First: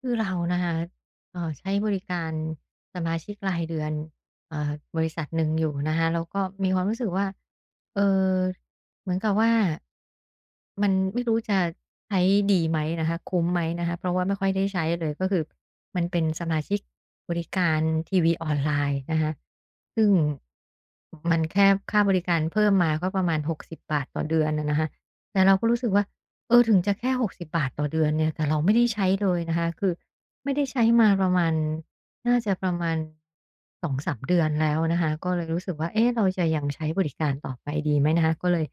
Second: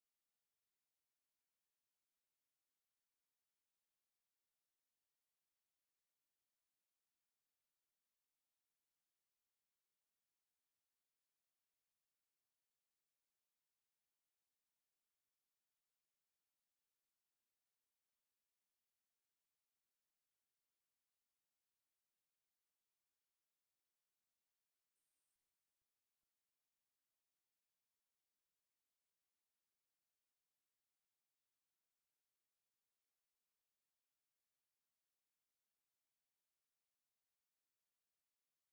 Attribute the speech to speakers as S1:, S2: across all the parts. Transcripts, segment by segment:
S1: คือเรานะคะใช้บริการสมาชิกรายเดือนเอ่อบริษัทหนึ่งอยู่นะคะแล้วก็มีความรู้สึกว่าเอ่อเหมือนกับว่ามันไม่รู้จะใช้ดีไหมนะคะคุ้มไหมนะคะเพราะว่าไม่ค่อยได้ใช้เลยก็คือมันเป็นสมาชิกบริการทีวีออนไลน์นะคะซึ่งมันแค่ค่าบริการเพิ่มมาก็ประมาณ60บบาทต่อเดือนอะนะคะแต่เราก็รู้สึกว่า เออถึงจะแค่60บบาทต่อเดือนเนี่ยแต่เราไม่ได้ใช้เลยนะคะคือไม่ได้ใช้มาประมาณน่าจะประมาณ2-3เดือนแล้วนะคะก็เลยรู้สึกว่าเอ๊ะเราจะยังใช้บริการต่อไปดีไหมนะคะก็เลย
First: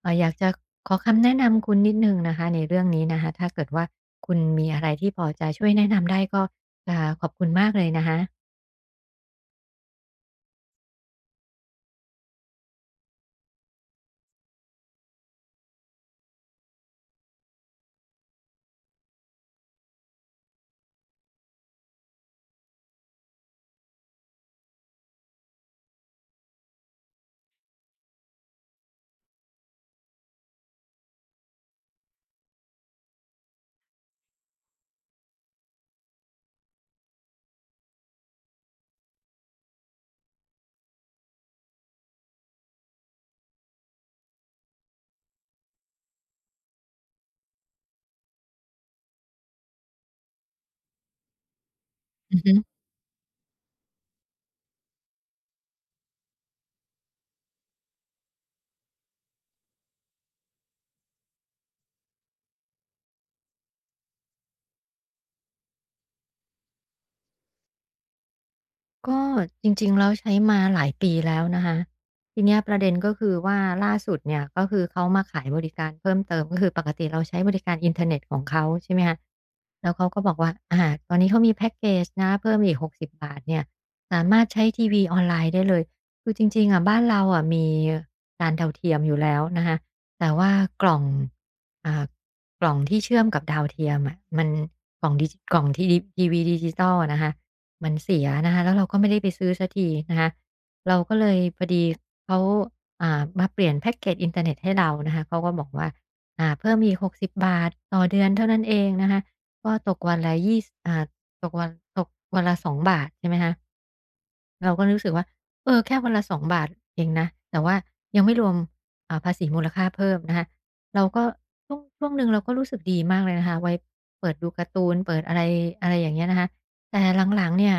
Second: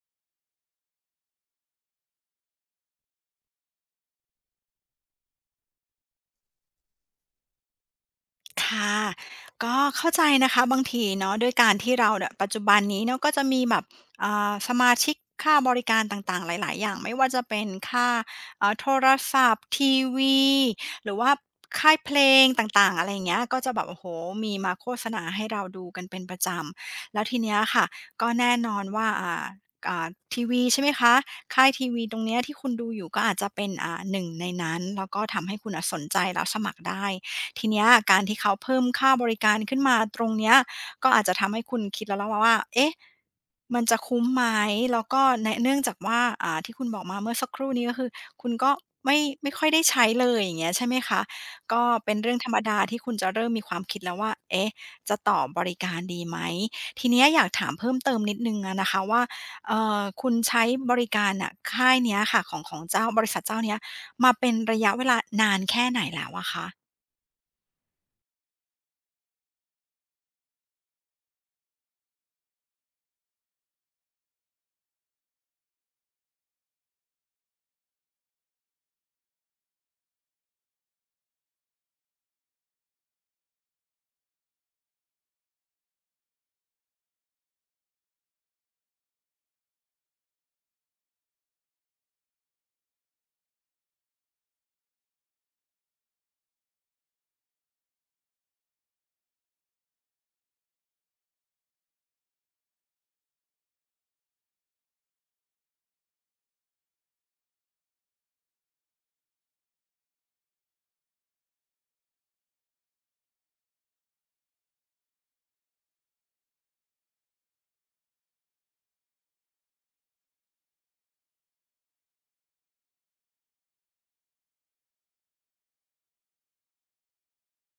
S1: อยากจะขอคำแนะนำคุณนิดหนึ่งนะคะในเรื่องนี้นะคะถ้าเกิดว่าคุณมีอะไรที่พอจะช่วยแนะนำได้ก็จะขอบคุณมากเลยนะคะ
S2: ค่ะก็เข้าใจนะคะบางทีเนาะด้วยการที่เราเนี่ยปัจจุบันนี้เนาะก็จะมีแบบสมาชิกค่าบริการต่างๆหลายๆอย่างไม่ว่าจะเป็นค่าโทรศัพท์ทีวีหรือว่าค่ายเพลงต่างๆอะไรอย่างเงี้ยก็จะแบบโอ้โหมีมาโฆษณาให้เราดูกันเป็นประจำแล้วทีเนี้ยค่ะก็แน่นอนว่าอ่าทีวีใช่ไหมคะค่ายทีวีตรงเนี้ยที่คุณดูอยู่ก็อาจจะเป็นหนึ่งในนั้นแล้วก็ทำให้คุณอะสนใจแล้วสมัครได้ ทีเนี้ยการที่เขาเพิ่มค่าบริการขึ้นมาตรงเนี้ยก็อาจจะทำให้คุณคิดแล้วล่ะว่าเอ๊ะมันจะคุ้มไหมแล้วก็แนะเนื่องจากว่าที่คุณบอกมาเมื่อสักครู่นี้ก็คือคุณก็ไม่ไม่ค่อยได้ใช้เลยอย่างเงี้ยใช่ไหมคะก็เป็นเรื่
S1: อื
S2: อง
S1: อ
S2: ธร
S1: ฮึ
S2: รมดาที่คุณจะเริ่มมีความคิดแล้วว่าเอ๊ะจะต่อบริการดีไหมทีเนี้ยอยากถามเพิ่มเติมนิดหนึ่งอะนะคะว่าคุณใช้บริการน่ะค่ายเนี้ยค่ะของเจ้าบริษัทเจ้าเนี้ยมาเป็นระยะเวลานานแค่ไหนแล้วอะคะ
S1: ก็จริงๆแล้วใช้มาหลายปีแล้วนะคะทีเนี้ยประเด็นก็คือว่าล่าสุดเนี่ยก็คือเขามาขายบริการเพิ่มเติมก็คือปกติเราใช้บริการอินเทอร์เน็ตของเขาใช่ไหมคะแล้วเขาก็บอกว่าอาตอนนี้เขามีแพ็กเกจนะเพิ่มอีก60บบาทเนี่ยสามารถใช้ทีวีออนไลน์ได้เลยคือจริงๆอะบ้านเราอะมีจานดาวเทียมอยู่แล้วนะคะแต่ว่ากล่องอ่ากล่องที่เชื่อมกับดาวเทียมอะมันกล่องดิจิกล่องทีทีวีดิจิทัลอะนะคะ มันเสียนะคะแล้วเราก็ไม่ได้ไปซื้อสักทีนะคะเราก็เลยพอดีเขามาเปลี่ยนแพ็กเกจอินเทอร์เน็ตให้เรานะคะเขาก็บอกว่าเพิ่มอีก60บบาทต่อเดือนเท่านั้นเองนะคะก็ตกวันละยี่อ่าตกวันตกวันละ2บาทใช่ไหมคะ เราก็รู้สึกว่าเออแค่วันละ2บาทเองนะแต่ว่ายังไม่รวมภาษีมูลค่าเพิ่มนะคะเราก็ช่วงหนึ่งเราก็รู้สึกดีมากเลยนะคะไว้เปิดดูการ์ตูนเปิดอะไรอะไรอย่างเงี้ยนะคะแต่หลังๆเนี่ย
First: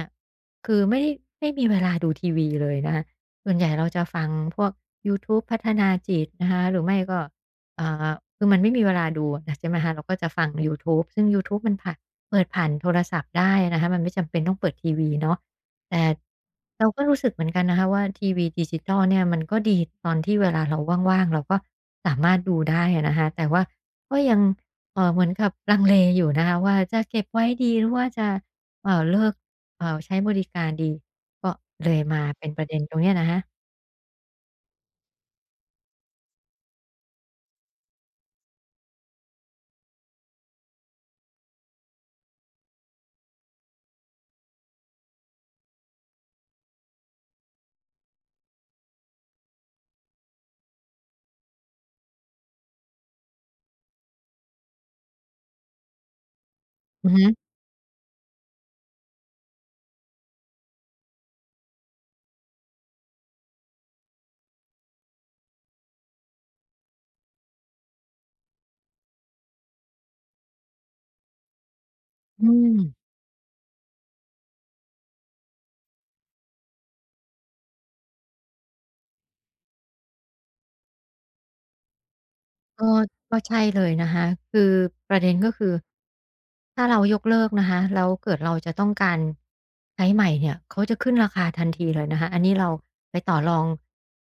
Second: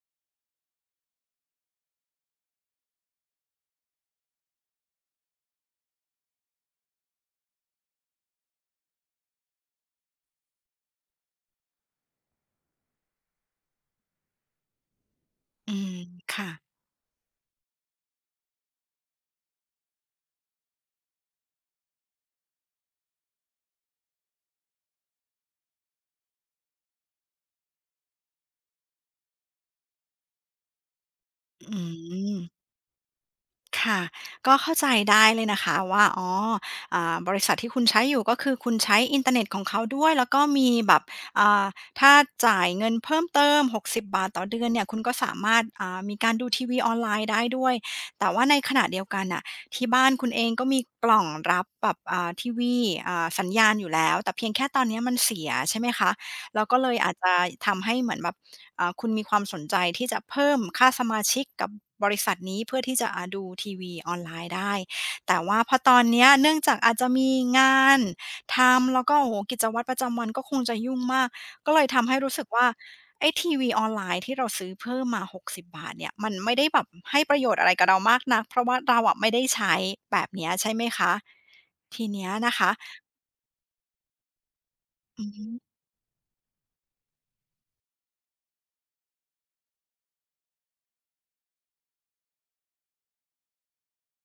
S1: คือไม่มีเวลาดูทีวีเลยนะคะส่วนใหญ่เราจะฟังพวกยูทูบพัฒนาจิตนะคะหรือไม่ก็อ่าคือมันไม่มีเวลาดูอะใช่ไหมคะเราก็จะฟังยูทูบซึ่งยูทูบมันผ่านเปิดผ่านโทรศัพท์ได้นะคะมันไม่จำเป็นต้องเปิดทีวีเนาะ
S2: อืม
S1: แต่
S2: ค่ะ
S1: เราก็รู้สึกเหมือนกันนะคะว่าทีวีดิจิทัลเนี่ยมันก็ดีตอนที่เวลาเราว่างๆเราก็สามารถดูได้อะนะคะแต่ว่าก็ยังเหมือนกับลังเลอยู่นะคะว่าจะเก็บไว้ดีหรือว่าจะเลิกใช้บริการดีก็
S2: อื
S1: เลยมา
S2: ม
S1: เป็นประเด็นตรงเนี้ยนะคะ
S2: ค่ะก็เข้าใจได้เลยนะคะว่าอ๋อบริษัทที่คุณใช้อยู่ก็คือคุณใช้อินเทอร์เน็ตของเขาด้วยแล้วก็มีแบบอ่าถ้าจ่ายเงินเพิ่มเติม60บบาทต่อเดือนเนี่ยคุณก็สามารถมีการดูทีวีออนไลน์ได้ด้วยแต่ว่าในขณะเดียวกันน่ะที่บ้านคุณเองก็มีกล่องรับแบบทีวีสัญญาณอยู่แล้วแต่เพียงแค่ตอนเนี้ยมันเสียใช่ไหมคะแล้วก็เลย
S1: อือ
S2: อาจ
S1: ฮึ
S2: จะทำให้เหมือนแบบ คุณมีความสนใจที่จะเพิ่มค่าสมาชิกกับบริษัทนี้เพื่อที่จะดูทีวีออนไลน์ได้แต่ว่าพอตอนเนี้ยเนื่องจากอาจจะมีงานทำแล้วก็โอ้โหกิจวัตรประจำวันก็คงจะยุ่งมากก็เลยทำให้รู้สึ
S1: อื
S2: กว่า
S1: ม
S2: ไอ้ทีวีออนไลน์ที่เราซื้อเพิ่มมา60บบาทเนี่ยมันไม่ได้แบบให้ประโยชน์อะไรกับเรามากนักเพราะว่าเราอะไม่ได้ใช้แบบเนี้ยใช่ไหมคะทีเนี้ยนะคะ
S1: ก็ก็ใช่เลยนะคะคือประ
S2: อื
S1: เด็นก็
S2: ม
S1: คือถ้าเรายกเลิกนะคะแล้วเกิดเราจะต้องการใช้ใหม่เนี่ยเขาจะขึ้นราคาทันทีเลยนะคะอันนี้เราไปต่อรอง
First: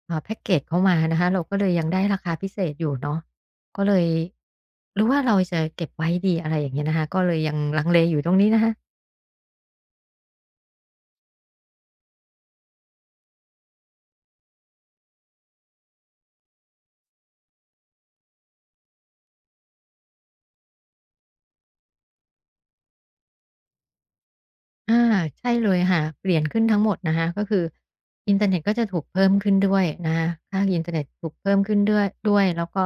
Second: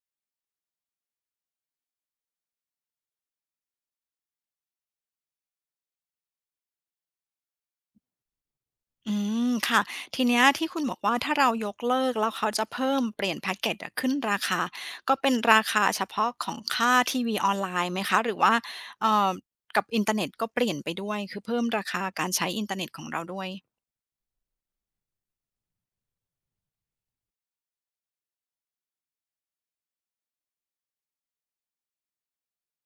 S1: แพ็กเกจเขามานะคะเราก็เลยยังได้ราคาพิเศษอยู่เนาะก็เลยหรือว่าเราจะเก็บไว้ดีอะไรอย่างเงี้ยนะคะก็เลยยังลังเลอยู่ตรงนี้นะคะ
S2: อืมค่ะทีเนี้ยที่คุณบอกว่าถ้าเรายกเลิกแล้วเขาจะเพิ่มเปลี่ยนแพ็กเกจอะขึ้นราคาก็เป็นราคาเฉพาะของค่าทีวีออนไลน์ไหมคะหรือว่าเอ่อกับอินเทอร์เน็ตก็เปลี่ยนไปด้วยคือเพิ่มราคาการใช้อินเทอร์เน็ตของเราด้วย
S1: อาใช่เลยค่ะเปลี่ยนขึ้นทั้งหมดนะคะก็คืออินเทอร์เน็ตก็จะถูกเพิ่มขึ้นด้วยนะคะค่าอินเทอร์เน็ตถูกเพิ่มขึ้นด้วยแล้วก็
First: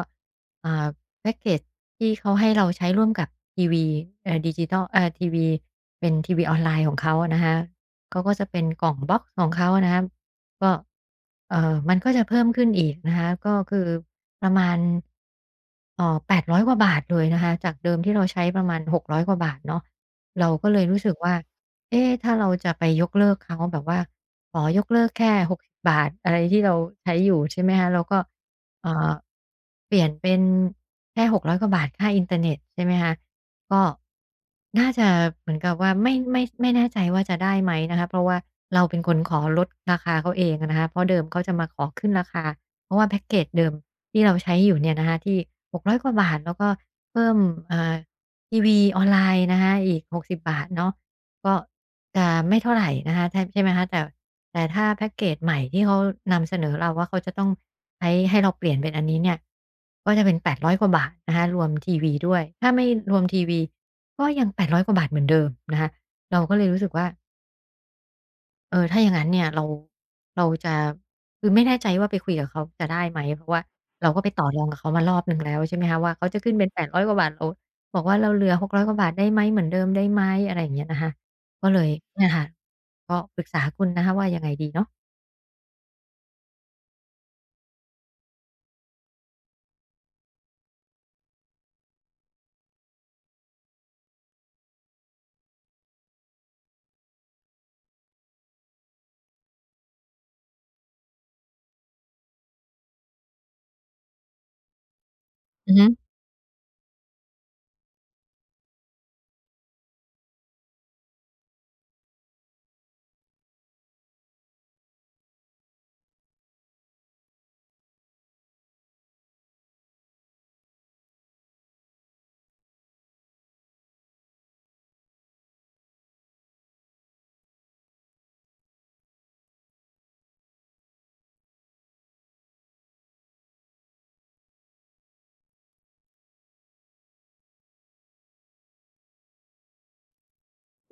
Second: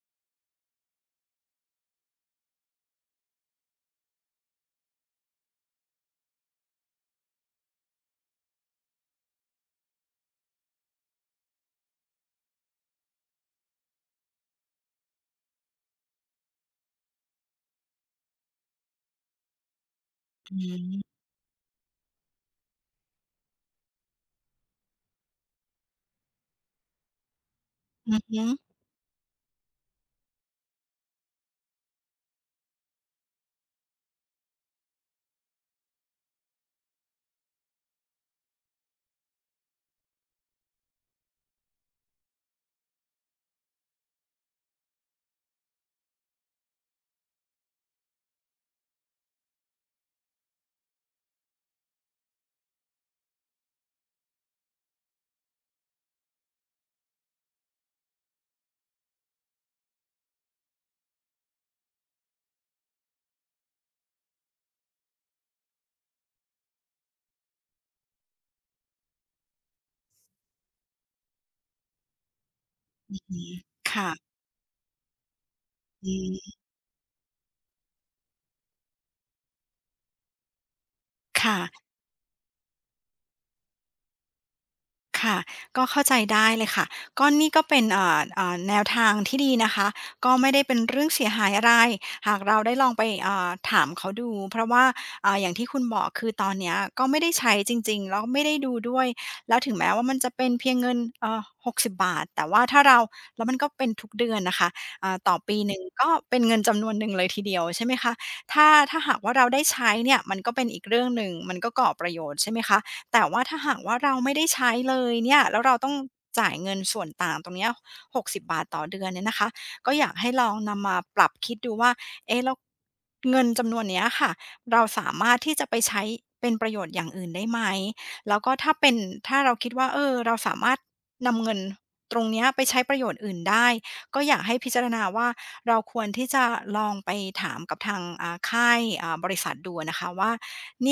S1: อ่าแพ็กเกจที่เขาให้เราใช้ร่วมกับทีวีเอ่อดิจิตอลเอ่อทีวีเป็นทีวีออนไลน์ของเขานะคะเขาก็จะเป็นกล่องบ็อกซ์ของเขาอะนะคะก็มันก็จะเพิ่มขึ้นอีกนะคะก็คือประมาณเอ่อ800กว่าบาทเลยนะคะจากเดิมที่เราใช้ประมาณหกร้อยกว่าบาทเนาะเรา
S2: อื
S1: ก็เลยรู้สึก
S2: ม
S1: ว่า เอ๊ะถ้าเราจะไปยกเลิกเขาแบบว่าขอยกเลิกแค่6ิบบาทอะไรที่เราใช้อยู่ใช่ไหมคะแล้ว
S2: อื
S1: ก็
S2: ม
S1: เอ่อเปลี่ยนเป็นแค่600กร้อยกว่าบาทค่าอินเทอร์เน็ตใช่ไหมคะก็น่าจะเหมือนกับว่าไม่แน่ใจว่าจะได้ไหมนะคะเพราะว่าเราเป็นคนขอลดราคาเขาเองอะนะคะเพราะเดิมเขาจะมาขอขึ้นราคาเพราะว่าแพ็กเกจเดิมที่เราใช้อยู่เนี่ยนะคะที่600กร้อยกว่าบาทแล้วก็เพิ่มอ่าทีวีออนไลน์นะคะอีก60บบาทเนาะ ก็จะไม่เท่าไหร่นะคะใช่ไหมคะแต่ถ้าแพ็กเกจใหม่ที่เขานำเสนอเราว่าเขาจะต้องใช้ให้เราเปลี่ยนเป็นอันนี้เนี่ยก็จะเป็น800กว่าบาทนะคะรวมทีวีด้วยถ้าไม่รวมทีวีก็ยัง800กว่าบาทเหมือนเดิมนะคะเราก็เลยรู้สึกว่า เออถ้าอย่างนั้นเนี่ยเราจะคือไม่แน่ใจว่าไปคุยกับเขาจะได้
S2: อื
S1: ไหมเพ
S2: ม
S1: ราะว่าเราก็ไป
S2: ค่ะ
S1: ต่อรองกับเขามารอบหนึ่งแล้วใช่ไหมคะ
S2: อื
S1: ว่าเขาจะขึ้
S2: ม
S1: นเป็นแปดร้อยกว่าบาทเราบอกว่าเราเหลือหกร้อยกว่าบาทได้ไหมเหมือนเดิมได้ไหมอะไรอย่างเงี้ยนะคะก็เล
S2: ค่ะ
S1: ยเนี่ยค่ะก็ปรึกษาคุณนะคะว่ายังไงดีเนาะ
S2: ค่ะก็เข้าใจได้เลยค่ะก็นี่ก็เป็นแนวทางที่ดีนะคะก็ไม่ได้เป็นเรื่องเสียหายอะไรหากเราได้ลองไปเอ่าถามเขาดูเพราะว่าเอ่าอย่างที่คุณบอกคือตอนเนี้ยก็ไม่ได้ใช้จริงๆแล้วไม่ได้ดูด้วยแล้วถึงแม้ว่ามันจะเป็นเพียงเงิน60บบาทแต่ว่าถ้าเราแล้วมันก็เป็นทุกเดือนนะค่ะเอ่าต่อปีห
S1: อือ
S2: นึ่ง
S1: ฮึ
S2: ก็เป็นเงินจำนวนหนึ่งเลยทีเดียวใช่ไหมคะถ้าหากว่าเราได้ใช้เนี่ยมันก็เป็นอีกเรื่องหนึ่งมันก็ก่อประโยชน์ใช่ไหมคะ แต่ว่าถ้าหากว่าเราไม่ได้ใช้เลยเนี่ยแล้วเราต้องจ่ายเงินส่วนต่างตรงเนี้ย60บบาทต่อเดือนเนี่ยนะคะก็อยากให้ลองนำมาปรับคิดดูว่าเอ๊ะแล้วเงินจำนวนเนี้ยค่ะเราสามารถที่จะไปใช้เป็นประโยชน์อย่างอื่นได้ไหมแล้วก็ถ้าเป็นถ้าเราคิดว่าเออเราสามารถนำเงินตรงเนี้ยไปใช้ประโยชน์อื่นได้ก็อยากให้พิจารณาว่าเราควรที่จะลองไปถามกับทางค่ายบริษัทดูอะนะคะว่าเน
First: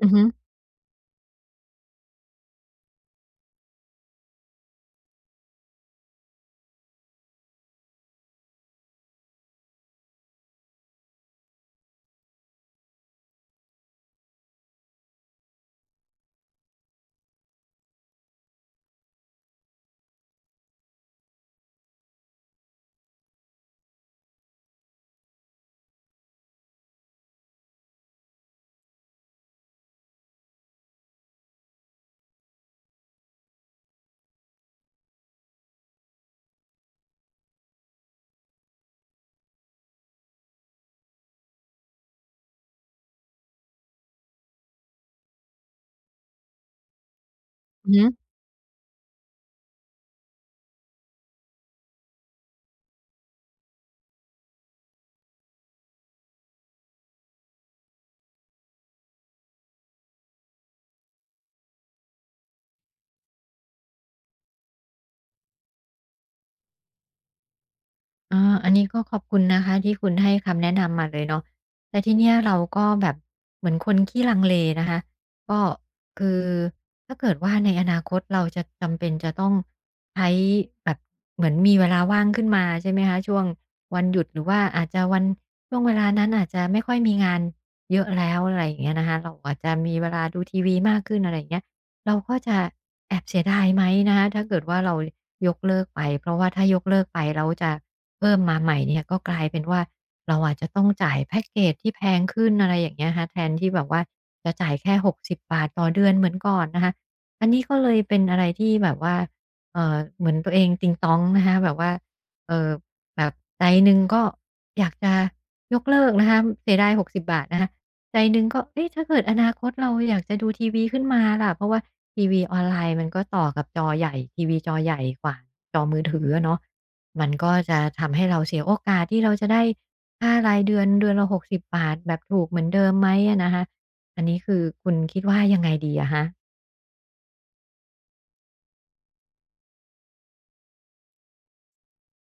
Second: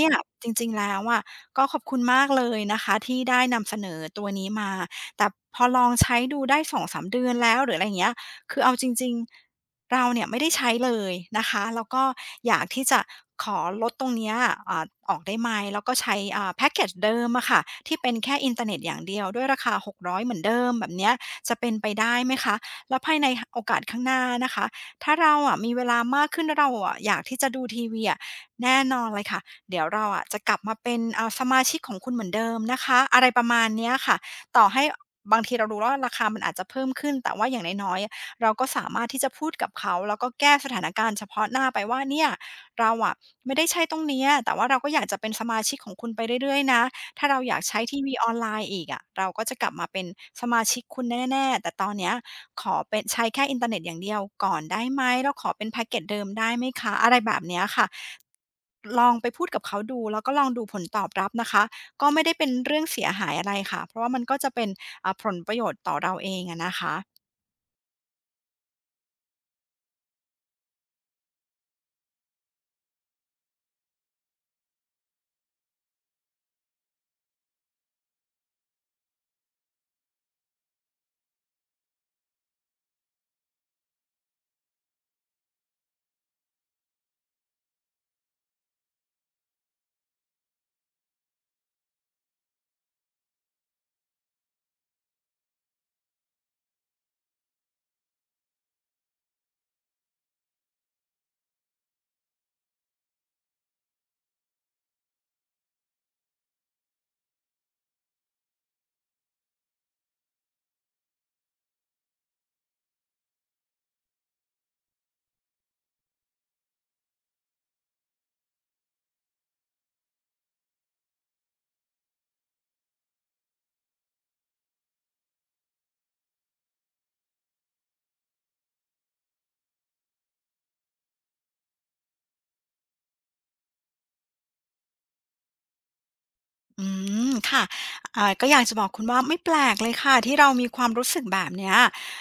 S1: อื
S2: ี่
S1: อ
S2: ย
S1: ฮึ
S2: จริงๆแล้วอะ ก็ขอบคุณมากเลยนะคะที่ได้นำเสนอตัวนี้มา แต่พอลองใช้ดูได้สองสามเดือนแล้วหรืออะไรอย่างเงี้ยคือเอาจริงๆเราเนี่ยไม่ได้ใช้เลยนะคะแล้วก็อยากที่จะขอลดตรงเนี้ยออกได้ไหมแล้วก็ใช้แพ็กเกจเดิมอะค่ะที่เป็นแค่อินเทอร์เน็ตอย่างเดียวด้วยราคา 600 เหมือนเดิมแบบเนี้ยจะเป็นไปได้ไหมคะ แล้วภายในหโอกาสข้างหน้านะคะถ้าเราอะมีเวลามากขึ้นแล้วเราอะอยากที่จะดูทีวีอะแน่นอนเลยค่ะ เดี๋ยวเราอะจะกลับมาเป็นสมาชิกของคุณเหมือนเดิมนะคะอะไรประมาณเนี้ยค่ะต่อให้บางทีเรารู้ว่าราคามันอาจจะเพิ่มขึ้นแต่ว่าอย่างน้อยๆเราก็สามารถที่จะพูดกับเขาแล้วก็แก้สถานการณ์เฉพาะหน้าไปว่าเนี่ยเราอะไม่ได้ใช้ตรงเนี้ยแต่ว่าเราก็อยากจะเป็นสมาชิกของคุณไปเรื่อยๆนะถ้าเราอยากใช้
S1: อือ
S2: ที
S1: ฮึ
S2: วีออนไลน์อีกอะเราก็จะกลับมาเป็นสมาชิกคุณแน่ๆแต่ตอนเนี้ย ขอเป็นใช้แค่อินเทอร์เน็ตอย่างเดียวก่อนได้ไหมแล้วขอเป็นแพ็กเกจเดิมได้ไหมคะอะไรแบบเนี้ยค่ะลองไปพูดกับเขาดูแล้วก็ลองดูผลตอบรับนะคะก็ไม่ได้เป็นเรื่องเสียหายอะไรค่ะเพราะว่ามันก็จะเป็นผลประโยชน์ต่อเราเองอะนะคะ
S1: อาอันนี้ก็ขอบคุณนะคะที่คุณให้คำแนะนำมาเลยเนาะแต่ทีเนี้ยเราก็แบบเหมือนคนขี้ลังเลนะคะ ก็คือถ้าเกิดว่าในอนาคตเราจะจำเป็นจะต้องใช้แบบเหมือนมีเวลาว่างขึ้นมาใช่ไหมคะช่วงวันหยุดหรือว่าอาจจะวันช่วงเวลานั้นอาจจะไม่ค่อยมีงานเยอะแล้วอะไรอย่างเงี้ยนะคะเราอาจจะมีเวลาดูทีวีมากขึ้นอะไรอย่างเงี้ยเราก็จะแอบเสียดายไหมนะคะถ้าเกิดว่าเรายกเลิกไปเพราะว่าถ้ายกเลิกไปเราจะ เพิ่มมาใหม่เนี่ยก็กลายเป็นว่าเราอาจจะต้องจ่ายแพ็กเกจที่แพงขึ้นอะไรอย่างเงี้ยครับแทนที่แบบว่าจะจ่ายแค่60บบาทต่อเดือนเหมือนก่อนนะคะอันนี้ก็เลยเป็นอะไรที่แบบว่าเหมือนตัวเองติงต๊องนะคะแบบว่าเอ่อแบบใจหนึ่งก็อยากจะยกเลิกนะคะเสียดาย60บบาทนะคะใจหนึ่งก็เอ๊ะถ้าเกิดอนาคตเราอยากจะดูทีวีขึ้นมาล่ะเพราะว่าทีวีออนไลน์มันก็ต่อกับจอใหญ่ทีวีจอใหญ่กว่าจอมือถืออะเนาะ มันก็จะทำให้เราเสียโอกาสที่เราจะได้ค่ารายเดือนเดือนละ60บบาทแบบถูกเหมือนเดิมไหมอะนะคะอันนี้คือคุณคิดว่ายังไงดีอะคะ
S2: อืมค่ะก็อยากจะบอกคุณว่าไม่แปลกเลยค่ะที่เรามีความรู้สึกแบบเนี้ย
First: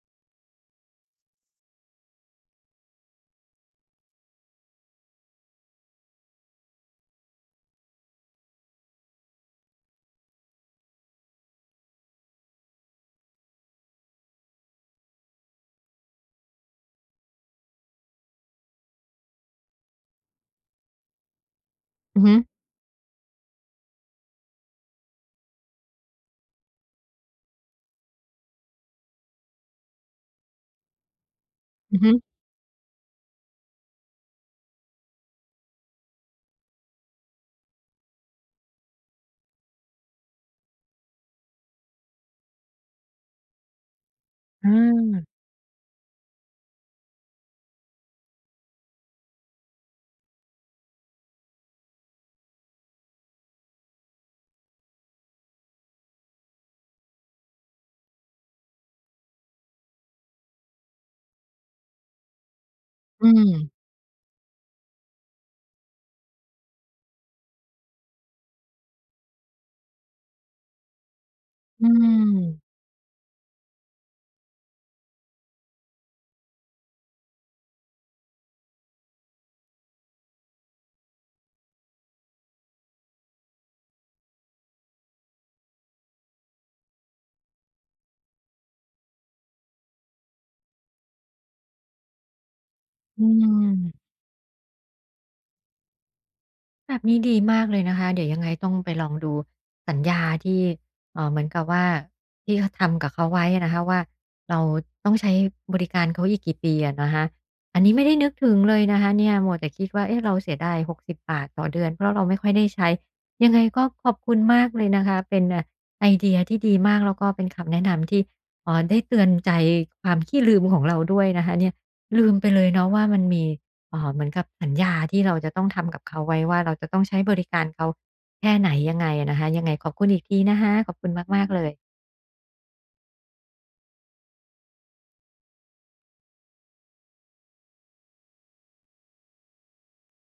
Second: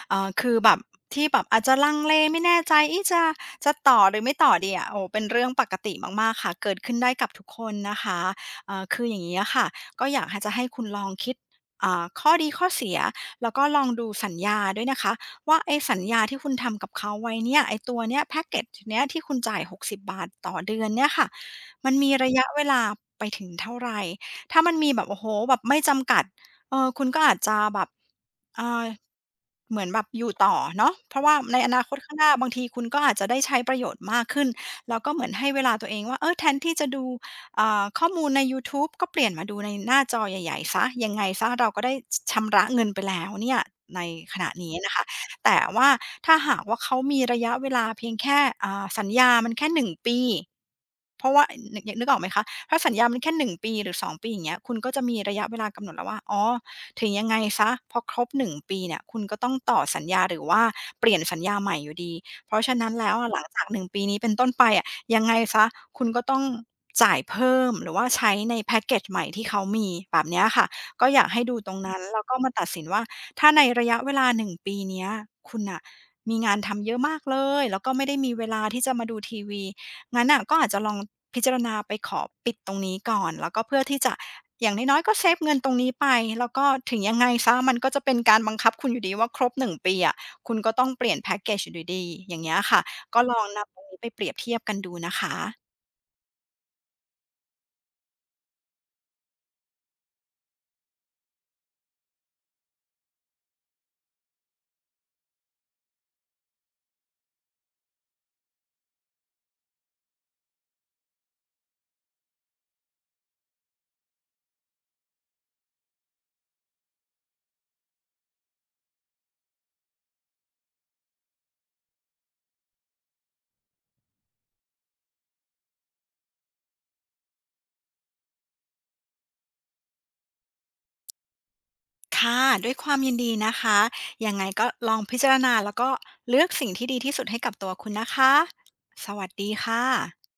S2: คือแบบที่แบบอาจจะลังเลไม่แน่ใจเอ๊ะจะต่อหรือไม่ต่อดีอะโอ้เป็นเรื่องปกติมากๆค่ะเกิดขึ้นได้กับทุกคนนะคะคืออย่างงี้อะค่ะก็อยากให้คุณลองคิดข้อดีข้อเสียแล้วก็ลองดูสัญญาด้วยนะคะว่าไอ้สัญญาที่คุณทำกับเขาไว้เนี่ยไอ้ตัวเนี้ยแพ็กเกจเนี้ยที่คุณจ่าย60บบาทต่อเดือนเนี่ยค่ะมันมี
S1: อือ
S2: ระ
S1: ฮึ
S2: ยะเวลาไปถึงเท่าไร ถ้ามันมีแบบโอ้โหแบบไม่จำกัดเออคุณก็อาจจะแบบเออเหมือนแบบอยู่ต่อเนาะเพราะว่าในอนาค
S1: อื
S2: ต
S1: อฮึ
S2: ข้างหน้าบางทีคุณก็อาจจะได้ใช้ประโยชน์มากขึ้น แล้วก็เหมือนให้เวลาตัวเองว่าเออแทนที่จะดูข้อมูลในยูทูบก็เปลี่ยนมาดูในหน้าจอใหญ่ๆซะยังไงซะเราก็ได้ชำระเงินไปแล้วเนี่ยในขณะ
S1: อ
S2: นี้นะคะ
S1: า
S2: แต่ว่าถ้าหากว่าเขามีระยะเวลาเพียงแค่สัญญามันแค่หนึ่งปีเพราะว่านึกออกไหมคะ ถ้าสัญญามันแค่1ปีหรือ2ปีอย่างเงี้ยคุณก็จะมีระยะเวลากำหนดแล้วว่าอ๋อถึงยังไงเสียพอครบ1ปีเนี่ยคุณก็ต้องต่อสัญญาหรือว่าเปลี่ยนสัญญาใหม่อยู่ดีเพราะฉะนั้นแล้ว
S1: อื
S2: อะหลังจาก
S1: ม
S2: 1ปีนี้เป็นต้นไปอะยังไงเสียคุณก็ต้องจ่ายเพิ่มหรือว่าใช้ในแพ็กเกจใหม่ที่เขามีแบบเนี้ยค่ะก็อยากให้ดูตรง
S1: อื
S2: นั้นแล้วก็
S1: ม
S2: มาตัดสินว่าถ้าในระยะเวลาหนึ่งปีเนี้ยคุณน่ะมีงานทำเยอะมากเลยแล้วก็ไม่ได้มีเวลาที่จะมาดูทีวี งั้นน่ะก็อาจจะลองพิจารณาไปขอปิดตรงนี้ก่อนแล้วก็เพื่อที่จะอย่างน้อยๆก็เซฟเงินตรงนี้ไปแล้วก็ถึงยังไงซะมันก็จะเป็นการบังคับคุณอยู่ดีว่าครบหนึ่งปีอะคุณก็ต้องเปลี่ยนแพ็กเกจอยู่ดีๆอย่างเงี้ยค่ะก็
S1: อื
S2: ลองนำตรงนี้
S1: ม
S2: ไปเปรียบเทียบกันดูนะคะ
S1: แบบนี้ดีมากเลยนะคะ เดี๋ยวยังไงต้องไปลองดูสัญญาที่เหมือนกับว่าที่เขาทำกับเขาไว้นะคะว่าเราต้องใช้บริการเขาอีกกี่ปีอะนะคะอันนี้ไม่ได้นึกถึงเลยนะคะเนี่ยมัวแต่คิดว่าเอ๊ะเราเสียดาย60บบาทต่อเดือนเพราะเราไม่ค่อยได้ใช้ยังไงก็ขอบคุณมากเลยนะคะเป็นอ่าไอเดียที่ดีมากแล้วก็เป็นคำแนะนำที่ได้เตือนใจความขี้ลืมของเราด้วยนะคะเนี่ยลืมไปเลยเนาะว่ามันมี เหมือนกับสัญญาที่เราจะต้องทำกับเขาไว้ว่าเราจะต้องใช้บริการเขาแค่ไหนยังไงอะนะคะยังไงขอบคุณอีกทีนะคะขอบคุณมากๆเลย
S2: ค่ะด้วยความยินดีนะคะยังไงก็ลองพิจารณาแล้วก็เลือกสิ่งที่ดีที่สุดให้กับตัวคุณนะคะสวัสดีค่ะ